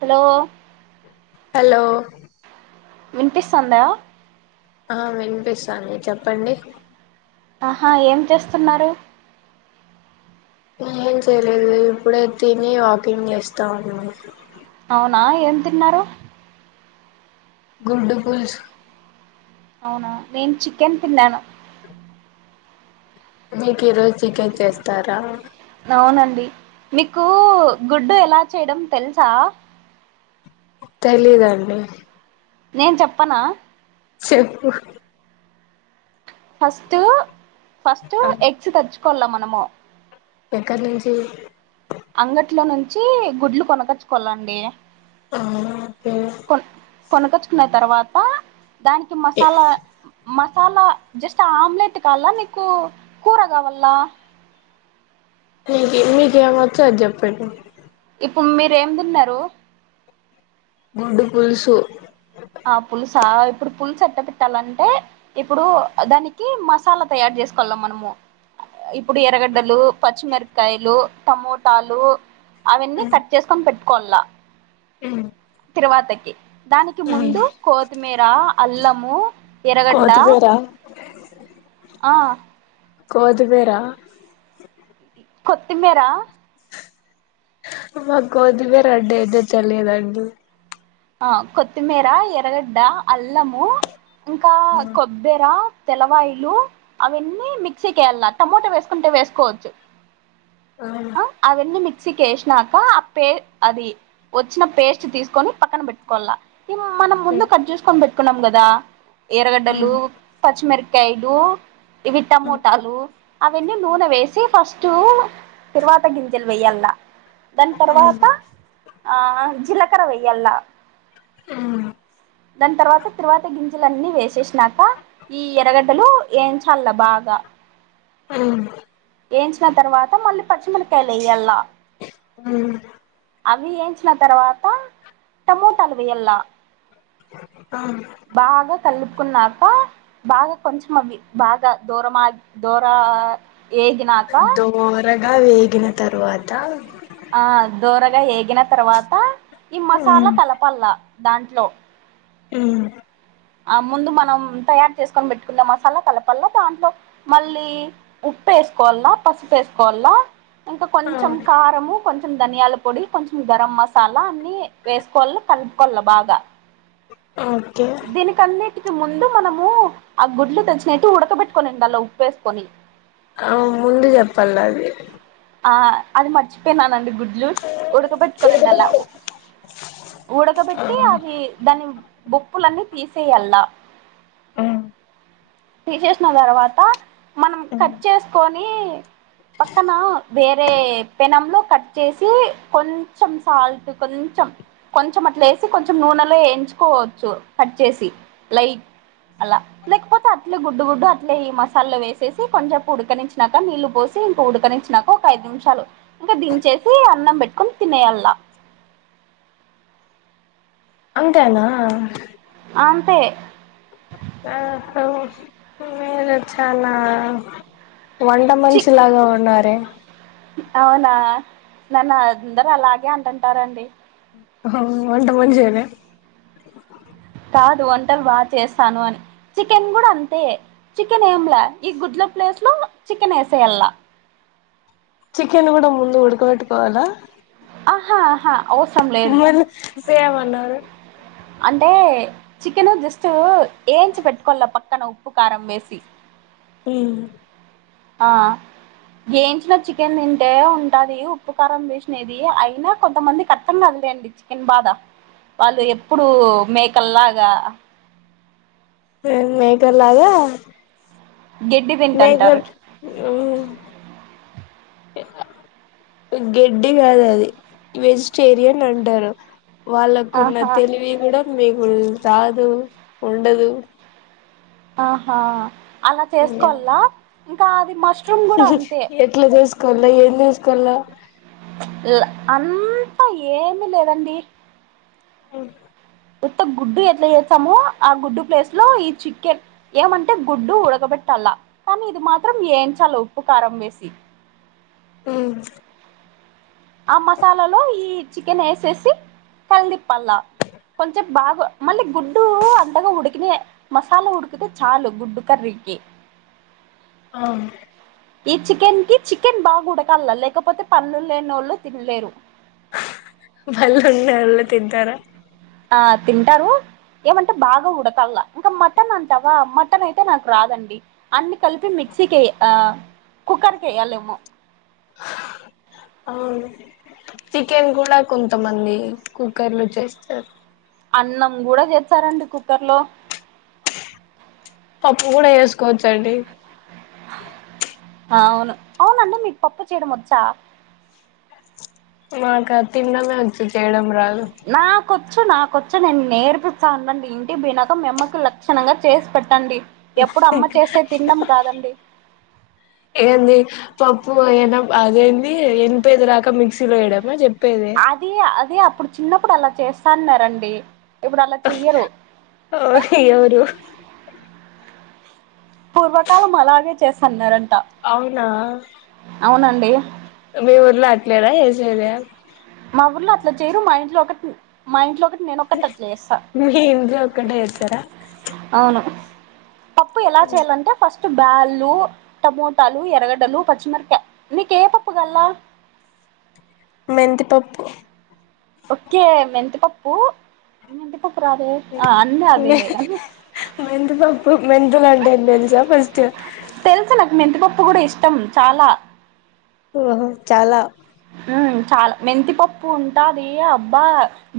Hello hello వినిపిస్తుందా? ఆ వినిపిస్తాంది చెప్పండి. ఆహా. ఏం చేస్తున్నారు? నేను ఏం చేయలేదు. ఇప్పుడే తిని వాకింగ్ చేస్తా ఉన్నాను. అవునా. ఏం తిన్నారు? గుడ్డుపుల్స్ అవునా, నేన్ చికెన్ తిన్నాను. మీకు ఈ రోజు చికెన్ చేస్తారా? అవునండి. మీకు గుడ్డు ఎలా చేయడం తెలుసా? తెలిదండి. నేను చెప్పనా. చెప్పు ఫస్ట్ ఫస్ట్ ఎగ్స్ తెచ్చుకోవాల మనము. ఎక్కడ నుంచి. అంగట్లో నుంచి గుడ్లు కొనకచ్చుకోవాలండి. అ ఓకే కొనుకచ్చుకున్న తర్వాత దానికి masala masala just omelette కావాలా నీకు, కూర కావాల్లా. మీకి మీకేమొచ్చో అది చెప్పండి. ఇప్పుడు మీరు ఏం తిన్నరు? గుడ్డు పులుసు. ఆ పులుసా ఇప్పుడు పులుసు ఎట్ట పెట్టాలంటే ఇప్పుడు దానికి మసాలా తయారు చేసుకోవల మనము. ఇప్పుడు ఎర్రగడ్డలు, పచ్చిమిరకాయలు టమోటాలు అవన్నీ కట్ చేసుకొని పెట్టుకోవల్లా. హ్ తర్వాతకి దా నికి ముందు కోతిమీర, అల్లము, ఎర్రగడ్డ కోతిమీర ఆ కోతిమీరా కొత్తిమీర. మాకు కోతిమీర అంటే ఎంటో తెలియదండి. ఆ కొత్తిమీర, ఎర్రగడ్డ, అల్లము ఇంకా కొబ్బెర తెల్లవాయిల్లు అవన్నీ మిక్సీకేయాల్లా టమోటా వేసుకుంటే వేసుకోవచ్చు. ఆ అవన్ని మి క్సికేశినాక ఆ పే అది వచ్చిన పేస్ట్ తీసుకొని పక్కన పెట్టుకోవాల్లా. కిమనం ముందు కట్ చేసుకొని పెట్టుకున్నాం కదా ఎర్రగడ్డలు, పచ్చిమిర కాయలు ఇవి టమోటాలు అవన్నీ నూనె వేసి ఫస్ టు తరువాత గింజెలు వెయ్యాల్లా దాని తర్వాత ఆ జీలకర్ర వెయ్యాల్లా. దాని తర్వాత తరువాత గిం జలన్నీ వేసేశినాక ఈ ఎర్రగడ్డలు యేంచాల్లా బాగా. ఎయించిన తర్వాత మళ్ళి పచ్చిమిరకాయలు ఎయ్యళ్ళా. హ్ అవి ఎయించిన తర్వాత టమోటాలు వేయల్లా. అవును కున్నాక బాగా కొంచెం అవి, బాగా దూరమా దూర ఏగినాక ఇలా వేగిన తరువాత ఆ దోరగా ఏగిన తర్వాత, ఈ ఉమ్ మసాలా కలపల్ల దాంట్లో ఉమ్ ఆ ముందు మనం తయారు చేసుకొని పెట్టుకునే మసాలా కలపల్లా, దాంట్లో మళ్ళీ ఉప్ వేసుకోవల్ల, పసుపేసుకోవల్ల ఇంకా ఆ కొంచెం కారము కొంచెం ధనియాల పొడి, కొంచెం గరం మసాలా అన్ని వేసుకోవల్ల, కలుపుకోవల్ల బాగా. ఓకే దీనికన్నిటికి ముందు మనము ఆ గుడ్లు తెచ్చినట్టు ఉడకబెట్టునిండల్లా ఉప్పు ఏసుకొని. ఆ ముందు చెప్పాల అది. ఆ అది మర్చిపోయినానండి, గుడ్ జు ఉడకబెట్టుకోనండి అలా ఉ ఆ ఉడకబెట్టి ఉమ్ అవి దాన్ని బుప్పులన్నీ తీసేయల్లా, తీసేసిన తర్వా మనం ఉమ్ కట్ చేసుకొని పక్కన వేరే పెనంలో కట్ చేసి కొంచెం సాల్ట్, కొంచెం కొంచెం అట్లే ఏసి కొంచెం నూనెలో వేయించుకోవచ్చు, కట్ చేసి లైక్ అలా లేక్పోతే అట్నే గుడ్డు గుడ్డు అట్లే ఈ మసాలా వేసేసి కొంచెపు ఉడకనించాక నీళ్ళలు పోసి, ఇంక ఉడకనించినాక ఒక ఐదు నిమిషాలు, ఇంకా దించేసి అన్నం పెట్టుకొని తినేయళ్లా. అంతే అండి ఆ పే ఆపు మీరు చాలా వంట చి మనిషి లాగే ఉన్నారే. అవునా, నన్ను అందరు అలాగే అంటుంటారండి. వంట మనిషనా. కాదు వంటలు బాగా చేస్తాను అని, చికెన్ గుడ అంతే చికెన్ ఏంలా, ఈ గుడ్ల ప్లేస్ లో చికెన్ ఎసేయల్లా. చికెన్ కూడా ముందు ఉడకబెట్టుకోవాలా? ఆహ ఆహ మీ వోళ్లు సేమ్ ఉన్నారు. అంటే చికెను జస్ట్ ఏయించి పెట్టుకోల్ల పక్కన ఉప్పు కారం వేసి. ఉమ్ ఆ ఏయించిన చికెన్ తింటే ఉంటాది ఉప్పు కారం వేసినది, అయినా కొంతమందికి అర్థం కాదు అండి చికెన్ బాధ, వాళ్ళు ఎప్పుడు మేకల్లాగా సేమ్ మేకల్లాగ గడ్డి తింట ఉంటారు. గడ్డి కాదది వెజిటేరియన్ అంటారు. వాళ్ళకున్న ఆహా తెలివి గుడ మీకు రాదు, ఉండదు. ఆహా అలా చేసుకోవల్ల, ఇంకా అది మర్ ఎట్లా చేసుకోవాలా ఏం చేసుకోవాలా అంతా ఏమి లేదండి ఉ ఉత్త గుడ్డు ఎట్లా చేస్తామో ఆ గుడ్డు ప్లేస్ లో ఈ చికెన్ ఏమంటే గుడ్డు ఉడకబెట్టి కల్ల కానీ ఇది మాత్రం ఏంచాల ఉప్పుకారం వేసి ఊ ఆ మసాలాలో ఈ చికెన్ వేసేసి కలిదిపల్లా కొంచెం బాగా మళ్ళీ గుడ్డు అంతగా ఉడికితే మసాలా ఉడికితే చాలు గుడ్డు కర్రీ కి ఆ ఈ చికెన్ కి చికెన్ బాగా ఉడకల్ల లేకపోతే పళ్లు లేని వాళ్ళు తినలేరు ఆ పళ్ళు ఉన్నవాళ్లే తింటారా ఆ తింటారు ఏమంటే బాగా ఉడకాల ఇంకా మటన్ అంటావా మటన్ అయితే నాకు రాదండి అన్ని కలిపి మి మిక్సీకే కుక్కర్ కె వెయ్యాలో ఏమో చికెన్ కూడా కొంతమంది కుక్కర్ లో చేస్తారు అన్నం కూడా చేస్తారండి కుక్కర్ లో పప్పు కూడా వేసుకోవచ్చండి అవును అవునండి మీకు పప్పు చేయడం వచ్చా మాకు తిండమే వచ్చు చేయడం రాదు నా కొచ్చు నా వచ్చు నేను నేర్పిస్తాను అనండి ఇంటి పోయినాకా మీ అమ్మకి లక్షణంగా చేసి పెట్టండి ఎప్పుడు అమ్మ చేస్తే తిన్నాం కాదండి ఏంది పప్పు ఏనా అదే ఎంత వెయ్యాలో రాక మిక్సీలో వేయడమే చెప్పా అది అది అప్పుడు చిన్నప్పుడు అలా చేస్తాన్నారండి ఇప్పుడు అలా చెయ్యరు ఓ ఎవరు పూర్వకాలం అలాగే చేస్తున్నారంట అవునా మీ ఊర్లో అట్లేన చేసేది మా ఊర్లో అట్లా చేరు మా ఇంట్లో ఒకటి మా ఇంట్లో ఒకటి నేను ఒకటి అట్ల చేస్తా మీ ఇంట్లో ఒక్కటే చేస్తారా అవును పప్పు ఎలా చేయాలంటే ఫస్ట్ బ్యాలు టమోటాలు ఎరగడలు పచ్చిమిరకాయ నీకు ఏ పప్పు కాళ్ళ ఏ మెంతిపప్పు ఒకే మెంతీ పప్పు మెంతీపప్పు రాదే అన్ని అవేలేగాని మెంతి పప్పు మెంతులంటే ఎంటో తెలుసా ఫస్ట్ పప్పు కూడా ఇష్టం చాలా ఓహో చాలా ఉ చాలా మెంతిపప్పు ఉంటాది అబ్బా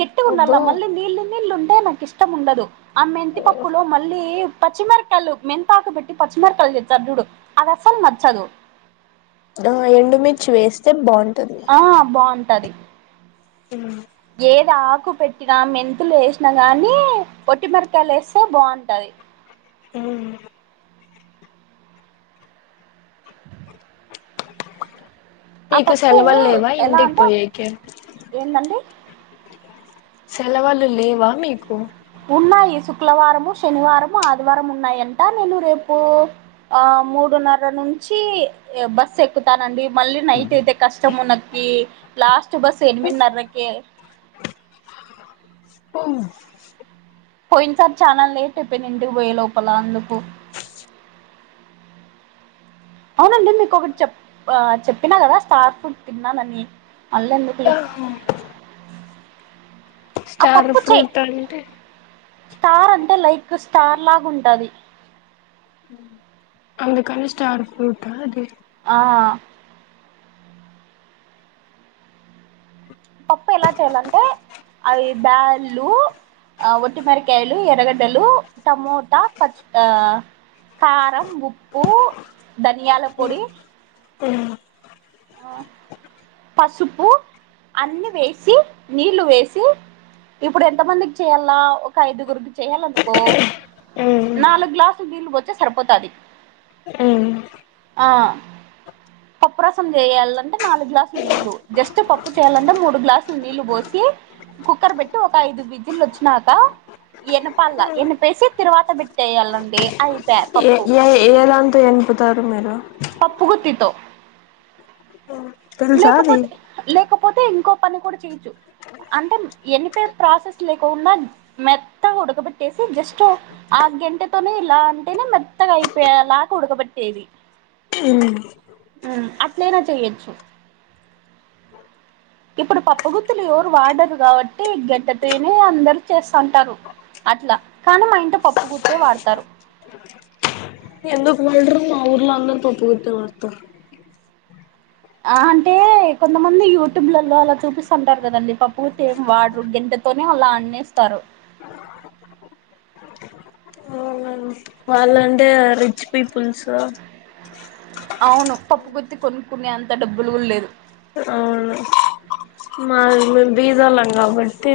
గట్టి గా అబ్బో ఉండాల మళ్ళీ నీళ్ళు నీళ్ళు ఉంటే నాకు ఇష్టం ఉండదు ఆ మెంతిపప్పులో మళ్ళీ పచ్చిమిరపకాయలు మెంతాకు పెట్టి పచ్చిమరకలు చేస్తారు చూడు అది అసలు నచ్చదు ఆ ఎండుమిర్చి వేస్తే బాగుంటుంది ఆ బావుంటది ఉమ్ ఏది ఆకు పెట్టినా మెంతులు వేసినా గానీ ఒట్టి మిరకాయలు ఎస్తే బావుంటది హ్మ్ ఆ నీకు పప్పు సెలవులు లేవా ఎలా ఇంటికి అంటే పోయేకి ఏందండి సెలవులు లేవా మీకు శుక్లవారము శనివారము ఆదివారం ఉన్నాయంట నేను రేపు ఆ మూడున్నర నుంచి బస్ ఎక్కుతానండి మళ్ళీ నైట్ అయితే కష్టము నకి కీ లాస్ట్ బస్సు ఎనిమిదినరకే మ్ పోయిన సారి చాలా లేట్ అయిపోయిన ఇంటికి పోయే లోపల అందుకు అవునండి మీకు ఒకటి చెప్ ఆ చెప్పినా కదా స్టార్ ఫ్రూట్ తిన్నానని మళ్ళీ య ఎందుకులే హు ఆ పప్పు చేయ్ ఫ్రూట్ అంటే స్టార్ అంటే లైక్ స్టార్లాగుంటంది అందుకని స్టార్ ఫ్రూటా అది ఆ పప్పు ఎలా చేయాలంటే అవి బ్యాళ్ళు ఆ ఒట్టి మిరకాయలు ఎర్రగడ్డలు టమోటా పచ్ ఆ కారం ఉప్పు ధనియాల పొడి తెలిద్ ఆ పసుపు అన్ని వేసి నీళ్ళు వేసి ఇప్పుడు ఎంత మందికి చెయ్యాల ఒక ఐదుగురుకి చెయ్యాలనుకో ఉమ్ నాలుగు గ్లాసులు నీళ్లు బోత్తే సరిపోతది ఆ ప పప్పురసం చేయాలంటే నాలుగు గ్లాసులు నీళ్లు జస్ట్ పప్పు చేయ్యాలంటే మూడు గ్లాసులు నీళ్ళు బోసి కుక్కర్ పెట్టి ఒక ఐదు విజిల్లు వచ్చినాక ఎనపాల ఎనిపేసి తిరువాత బెట్టేయ్యాలండి అయి ఏ ఏ ఏలాంత ఎన్పుతారు మీరు పప్పు గుత్తితో తెలుసా అది లేకపోతే లేకపోతే ఇంకో పని కూడా చేయచ్చు అంటే ఎనిపేయ్ ప్రాసెస్ లేకొకున్న మెత్తగా ఉడకబెట్టేసి జస్ట్ ఆ గెంటెతోనే ఇలా అంటేనే మెత్తగా అయిపోయెలగ ఉడకబెట్టేది హ్మ్ మ్ అట్లైనా చెయ్యొచ్చు ఇప్పుడు పప్పుగుత్తులు ఎవరు వాడరు కాబట్టి గెడ్డతేనే అందరు చేస్తఉంటారు అట్లా కానీ మా ఇంట పప్పు గుత్తే వాడతారు ఎందుకు వెళ్ళరు మా ఊర్లో అందరు పప్పుగుత్తే వాడతరు ఆ అంటే కొంతమంది యూట్యూబ్లల్లో అలా చూపిస్తంటారు కదండి పప్పు గుత్తి ఏం వాడరు గెంటె తోనే అల అన్నేస్తారు వాళ్ళు అంటే రిచ్ పీపుల్సు అవును పప్పు గుత్తి కొనుక్కునే అంత డబ్బులు గూడ లేదు అవును మా మేమ్ బీదొలం కాబట్టి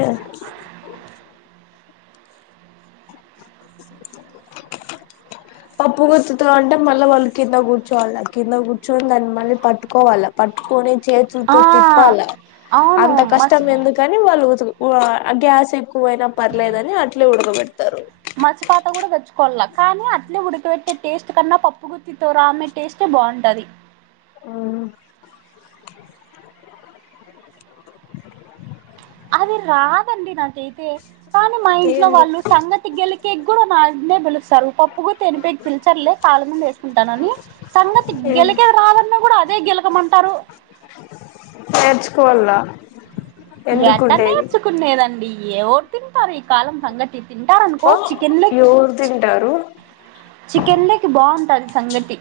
పప్పు గుర్తుతులు అంటే మళ్ళ వాళ్ళు కింద కూర్చోవాలి కింద కూర్చొని దాన్ని మళ్ళ పట్టుకోవాల పట్టుకొని ఆ చేతుల్తో తిప్పాల అవును అంత కష్టం మసి ఎందుకని వాళ్ళు ఉతుక్ ఊ ఆ గ్యాస్ ఎక్కువైనా పర్లేదని అట్లే ఉడకబెడత మచ్ పాత్ అట కూడా తెచ్చుకోవాల కానీ అట్లే ఉడికిబెట్టే టేస్ట్ కన్నా పప్పుగుత్తితో రామే టేస్టే బాగుంటది ఊ అది రాదండి నాకైతే కానీ మా ఇంట్లో ఏం వాళ్ళు సంగతి గెలి కేక్ కూడా నన్నే పిలుస్తారు పప్పు కుడ్ తెనిపెకి పిలిచర్లే కాళ్ మీన వేసుకుంటానని సంగటి గెలకేది రాదన్న కూడా అదే గెలకమంటారు నేర్చుకోవల ఎట్ట నేర్చుకునేదండి ఏవరు తింటారు ఈ కాలం సంగటి తి తింటారన్కో ఓ చికెన్లేగ్ ఎవరు చి తింటారు చికెన్లేగ్ బాగుంటాది సంగటి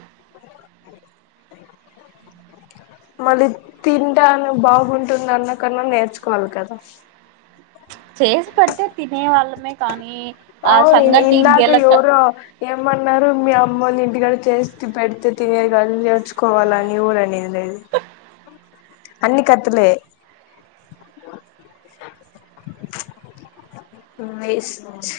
మళ్ళీ తింటాను బాగుంటుంది అన్నకన్నా నేర్చుకోవాలి కదా చేసి పెడితే తినే వాళ్ళమే కానీ ఆ ఇ సంగటి ఇందకా గెలక ఎవరో ఏమన్నారు మీ అమ్ అమ్మొళ్ల ఇంటికాడ చేస్త పెడితే తినేది కాదు నేర్చుకోవాల అని కూడా అనేది లేదు అన్ని కత్తులే ఆ ఎస్ చ